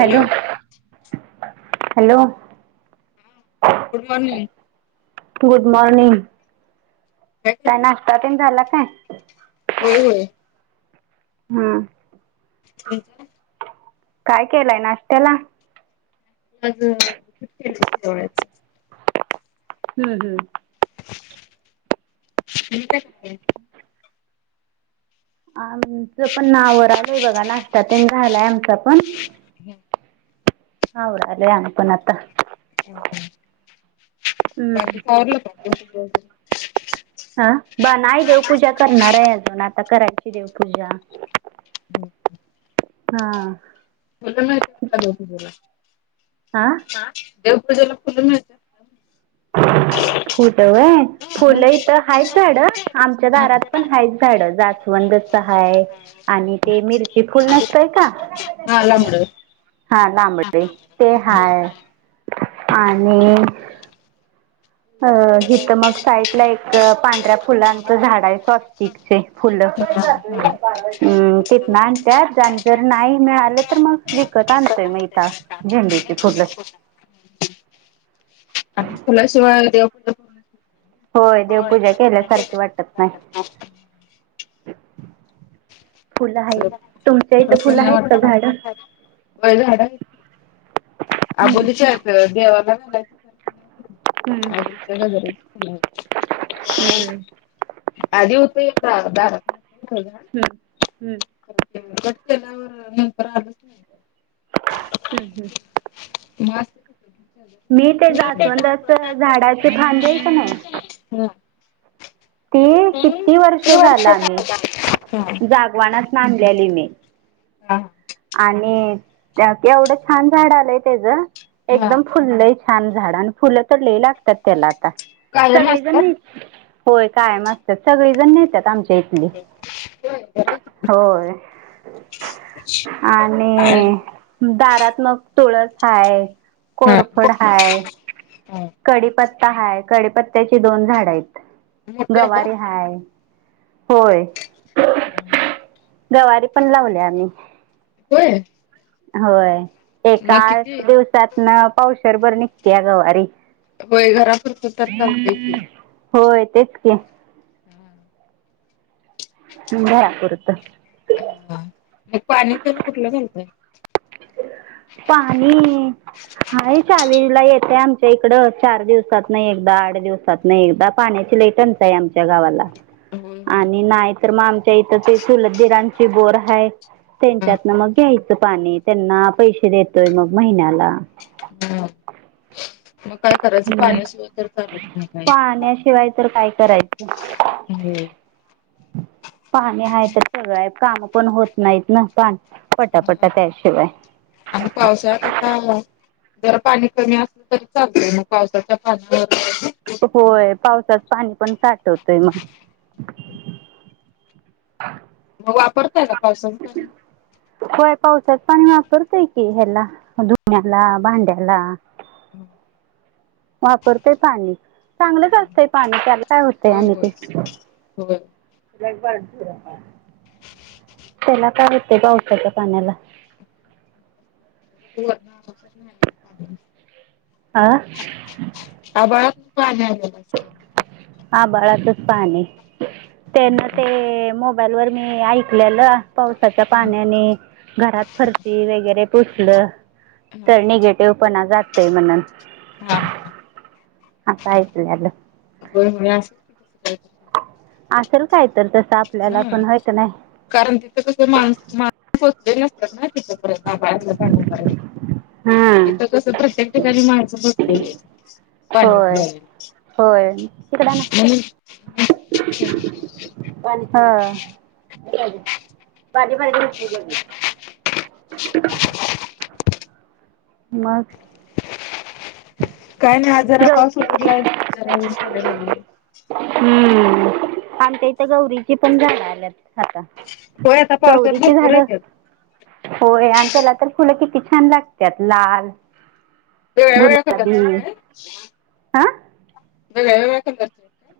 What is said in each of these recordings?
Hello hello. Good morning. Good morning काय नाश्ता पण झाला काय. होय होय. हम्म. ठीक आहे. काय केलंय नाश्त्याला. जती जवळचं. हम्म हम्म. त का काय आहे. आमचं पण नावर आलोय बघा नाश्ता ते झालाय आमचा पण. [inaudible] खाऊ राहिले आम्ही पण आता ह बाकी हम्म चं आवरलं का [unintelligible] ह ब नाही देवपूजा करणार आहे अजून आता करायची देवपूजा. हम्. हा. [unintelligible] हा देवपूजेला फुलं मिळतात. फुटवय मग फुलं इथं हायच झाड आमच्या हं. दारात पण हायच झाड जाचवण. मिरची फुल नसतंय का [unintelligible] लाबडे ते हा आणि. अ हिथं मग साईडला एक पांढऱ्या फुलांच झाड आहे स्वस्तिकचे फुलं. हा हम्म ते नातत जाण जर नाही मिळालं तर मग. त आणतोय मेहता झेंडूची फुल. आणि खुलाशिवाय. होय देवपूजा केल्यासारखी वाटत नाही. [inaudible] फुल आहे. व झा. हम्म आबोलीच्याेत देवाला घालायचंखं. हम्म आगडीच्या गज आधी. हम्म त. हम्. टला नंतर आ. हम्म हम्म. मस्ती [unintelligible] झाडाच खांदच नाही. ती किती वर्ष झाला आम्ही हा जागवाना. सलेली मी. हा आणि एवढं छान झाड आलंय त्याचं. हा एकदम फुललंय छान झाड आणि फुलं तर लि लागत. त्या आ कायम असतात सगळेजण होय कायम असतात सगळेजण न आम. होय बरं आहे की [unintelligible] होय. आणि दारात मग. तुळस हाय हा कोरफड हाय हा कडीप. पता हाय कडेपत्त्याची दोन झाड आहेत मोठे झाल्यात गवारी हाय होय जवारी पण लावले आम्ही होय होय ए मग आठ किती दिवसात ना पावसरभर निघते या गवारी वय घरापत तर चालतंय की होय तेच के हम्म तुम या बरत हा मग पाणी प कुठलं घालतय पाणी हा ावीला येतेय आमच्या इकड चार दिवसात नाही एकदा आठ दिवसात नाही एकदा पाण्या लेटन्स आहे आमच्या गावाला होय होय. आणि नाही तरर मग आमच्या इथं ते सुलधीरांची बोर आहे हा त्यांच्यातन मग घ्यायचं पाणी त्यांना पैसे देतोय मग महिन्याला हा मग काय करायचं हम्म. पाण्यासा तर चालत नाही काय पाण्याशिवाय तर काय होम् पाहणी हा तर सगळं आहे काम पण होत नाहीत न पा. ह आणि पावसात आता. जर पाणी कमी असलं तरी चालत मग पावसाच्या पाण्यावर. होय पावसात पाणी पण साठवतय मग [inaudible] मग वापरताय ना पावसा होय पावसात पाणी वापरतय की ह्याला धुन्याला भांड्याला हम वापरतेय पाणी चांगलंच असतंय पाणी त्याला काय होतंय होय आणि ते होय. होय पर त्याला काय होते पावसाच्या पाण्याला कसंच नाही आ आभाळातनं पाणी आलेलं असतय. हा बाळाचच पाणी त्यांना हम्म. ते मो मोबाल वर मी ऐकलेलं पावसाच्या हम्म पाण्याने घरात फर्ची वगैरे पुसलं हा तर निगेटिव्ह पणा जातय म्हणून हा हा ह सयितलेलो होय होय [inaudible] असेल काय तर तसं आपल्याला हा पण होय का नाही कारण तिथं कस माणस माणचले नसतात ना यर्य हां तथं कस प्रत्येक ठिकाणी मा पण म होय होय तिकडं ना ल सांगितलं अस पाणी हा पाज पा [unintelligible] [inaudible] [unintelligible] मग काय नाही आज जरा गौ पाऊस उघडलाय जरा ऊनडयला लाग. हम्म आणिता इथं गौरीची पण झाण आल्यात आता होय आता पावसात चवररीची भरपूर झाड येत्यात होय आणि त्याला तर फुलं किती छान लागतात लाल ते एखण गुलाबी लाच का हा मव बक बरत का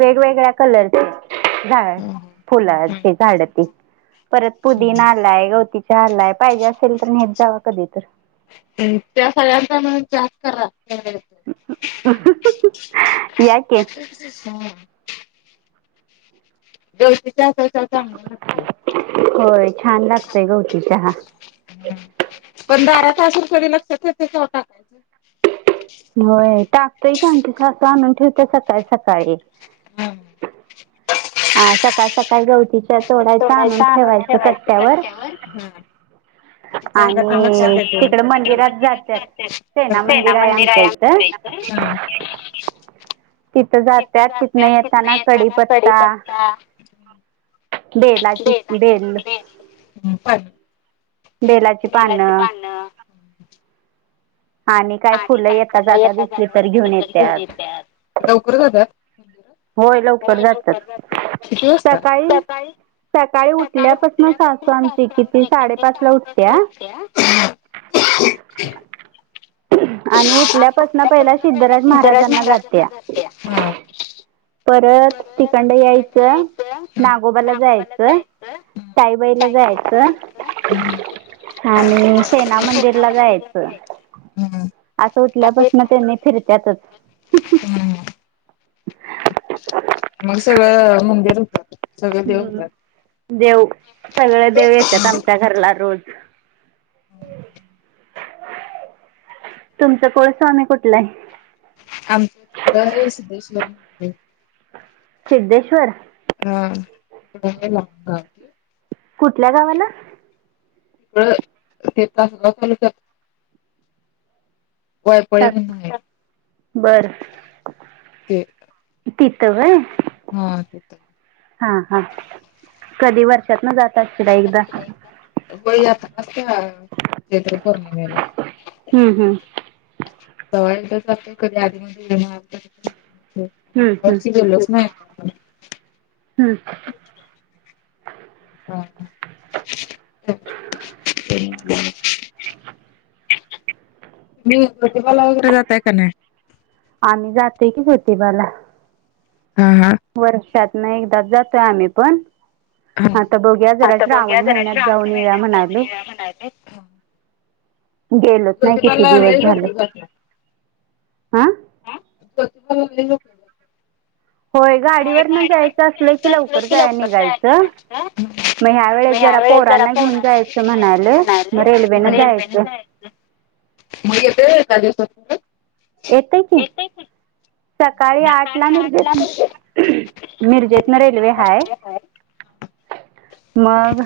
वेगवेगळ्या कलरचे झाड फुलाची झाड त परत पुदी नालाय गवती चालाय पाहिजे असेल तर नेत जावा कधी तर हम् त्या सगळ्यांचा म्हणून जास् करा. याके दळशीचा अस चांगला लागत. होय छान लागतय गवती चहा पण बारा तासून कडी लक्षातव टाकायचं. होय टाकतोय की आमच्या स्स आणून ठेवत सकाळी सकाळी हम. हा सकाळ सकाळी गवती थोडाचा आणून ठेवायचं चटक्यावर लक्षात आणि तिकडे येत तिक मंदिरात जात्यात सेना मंदिर ना मंदिर आमच्या आहे. इथं ह. तिथं जात्यात तिथनं जाते किथ नाही येताना येता ना कडीी कडीपत्ता पत्ता बेलाची देट बेल भट बेलाची पानं आणि काय फुलं येेतात जाता दिसली तर घेऊन येतेत. लवकर जातात होय लवकर जातात. तसत त्या सकाळी सकाळी उठल्यापासून सासू उठल्यापासन आमची सास्रामची किती साडेपाच ला साडेपस उठत्या रजत्या [unintelligible] आणि उठल्यापासून पहिला सिद्धराज महाराजांना जाते. परत तखंड यायचं हा नागोबाला जायचं. साईबाईला जायचं. हम्म. आणि सेना मंदिर ला जायचं. हम्म असं उठल्यापासून त्यांनी फिरततच. हम्म मग सगळं मंदिर होतात सगळे देव हम्म होतात. देव सगळे देव येतात आमच्या घरला रोज तुमचं कोळ स्वामी कुठलं आहे. हो. सिद्धेश्वर हा कढ लांग कुठल्या गावाला तिकडं ते तास चालूत आहे बर ते तिथंय हा ते हा हा कधी वर्षात ना जात अस एकदा होई आता काेत्र पौर्णिमेला हम्म, हम्म. सवय यथच कधी आधी म हम्म, हम्म. येणारीक्ष गेलच नाही. ह. हम्म. [unintelligible] जोतिबाला वगैरे जातय का नाही. आम्ही जाते की जोतिबा ला हा हा वर्षात न एकदाच जातोय आम्ही पण. आता बघूया जरा आता बघुया श्रावण जर महिन्यात श्रावण जाऊन येऊया महिन्यात जावून म्हणाले येऊया म्हणालोय. [inaudible] गेलोच नाही जोतिबा किती ला दिवस लय लोक. झाले हा [unintelligible] गाडीवर जायचं असलं की लवकर जायला निघायच. मग ह्या वेळेस वळे जरा पोरांना घेऊन पोराना घ जायचं म्हणाले मग म्हणालोय रेल्वेनं रेल्वेने जायचं. मग येते त्या दिवसात. परत? ये ते की. सकाळी आठ ला मिर्जेतन मिर्जेतन रेल्वे हाय. मग.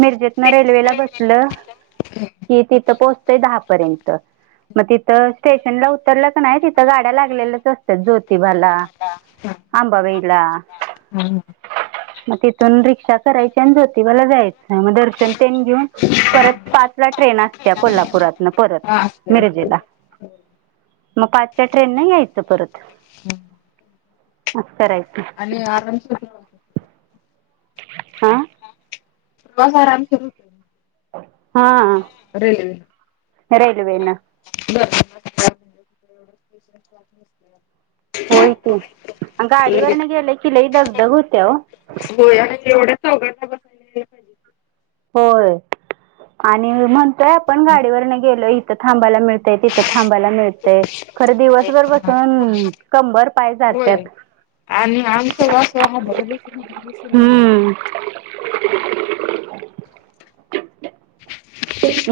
मिरजेतन रेल्वेला बसल कि तिथं पोहोचतंय दहा प मग तिथ स्टेशन ला उतरलं क नाही तिथं गाड्या लागलेल्याच असतात ज्योतिबाला. हा अांबा बाई ला हा म तिथून रिक्षा. करायची आणि जोतिबा ला जायच दर्शन ते घेऊन परत पाच ला ट्रेन असतिया कोल्हापूरात. परत हा असतंय मिरजेला. असतंय. मग पाचच्या ट्रेन न यायचं परत. करायचं आणि आराम सु. आा. आराम सुरत. हा. रेल्वे बर. [unintelligible] होय की गाडीवरन गेलं कि लही दगदग होती या हो. चौघटा बसायलाला पाहिजे. होय आणि म्हणतोय आपण गाडीवरन गेलो इथं थांबायला मिळत. तिथ थांबायला मिळतय खर दिवसभर बसून कंबर. पाय होय जात्यात आणि आमचा वा हा बरस. खुल. हम्म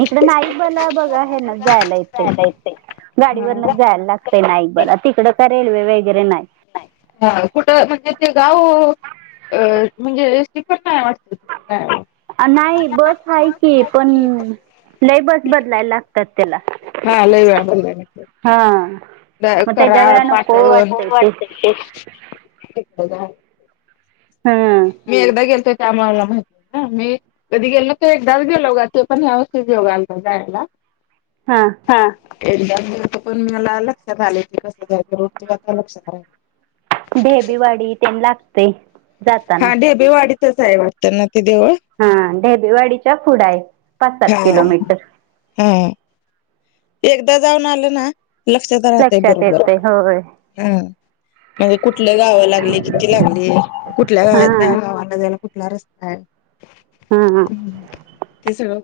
इकडनाही बला बघा हेन जायला येतय. गाडीवरनच हा जायला लागतय नाईक बा ला तिकडं का रेल्वे वगैरे नाही. ह कुठ म्हणजे ते गाव अ म्हणजे त पण नाही वाट. [unintelligible] नाही बस हेाय की पण लय बस बदलायला लागतात त्याला हा लय वेळा बदलाय लागतात. हां मग त्याच्या वेळा कराड नको पाटण. वाटतंय ते हां मी एकदा गेलते. त्यामुळेला माहिती ना मी कधी गेलो तर एकदाच गेलो गा ते पण व्यवस्थित येेऊघाल जायला. हा. एरियामध्ये तर पण मला लक्षात आले क कसयचं रोडता लक्षात राहिल. ढेबेवाडी तेंन लागतय जाताना. तस हाय वाटतं ना ते देव. हा ढबेवाडीच्या पुढा आहे पाच हा सात किलोमीटर. हा एकदा जाऊन आलं ना लक्षात राहतेय लक्षात बरोबर येतंय होय हम. म्हणजे कुठलं गाव लागली किती लागली कुठल्या गावात हा गावाला जा. कुठला रस्ता हा आहे ते सगळं.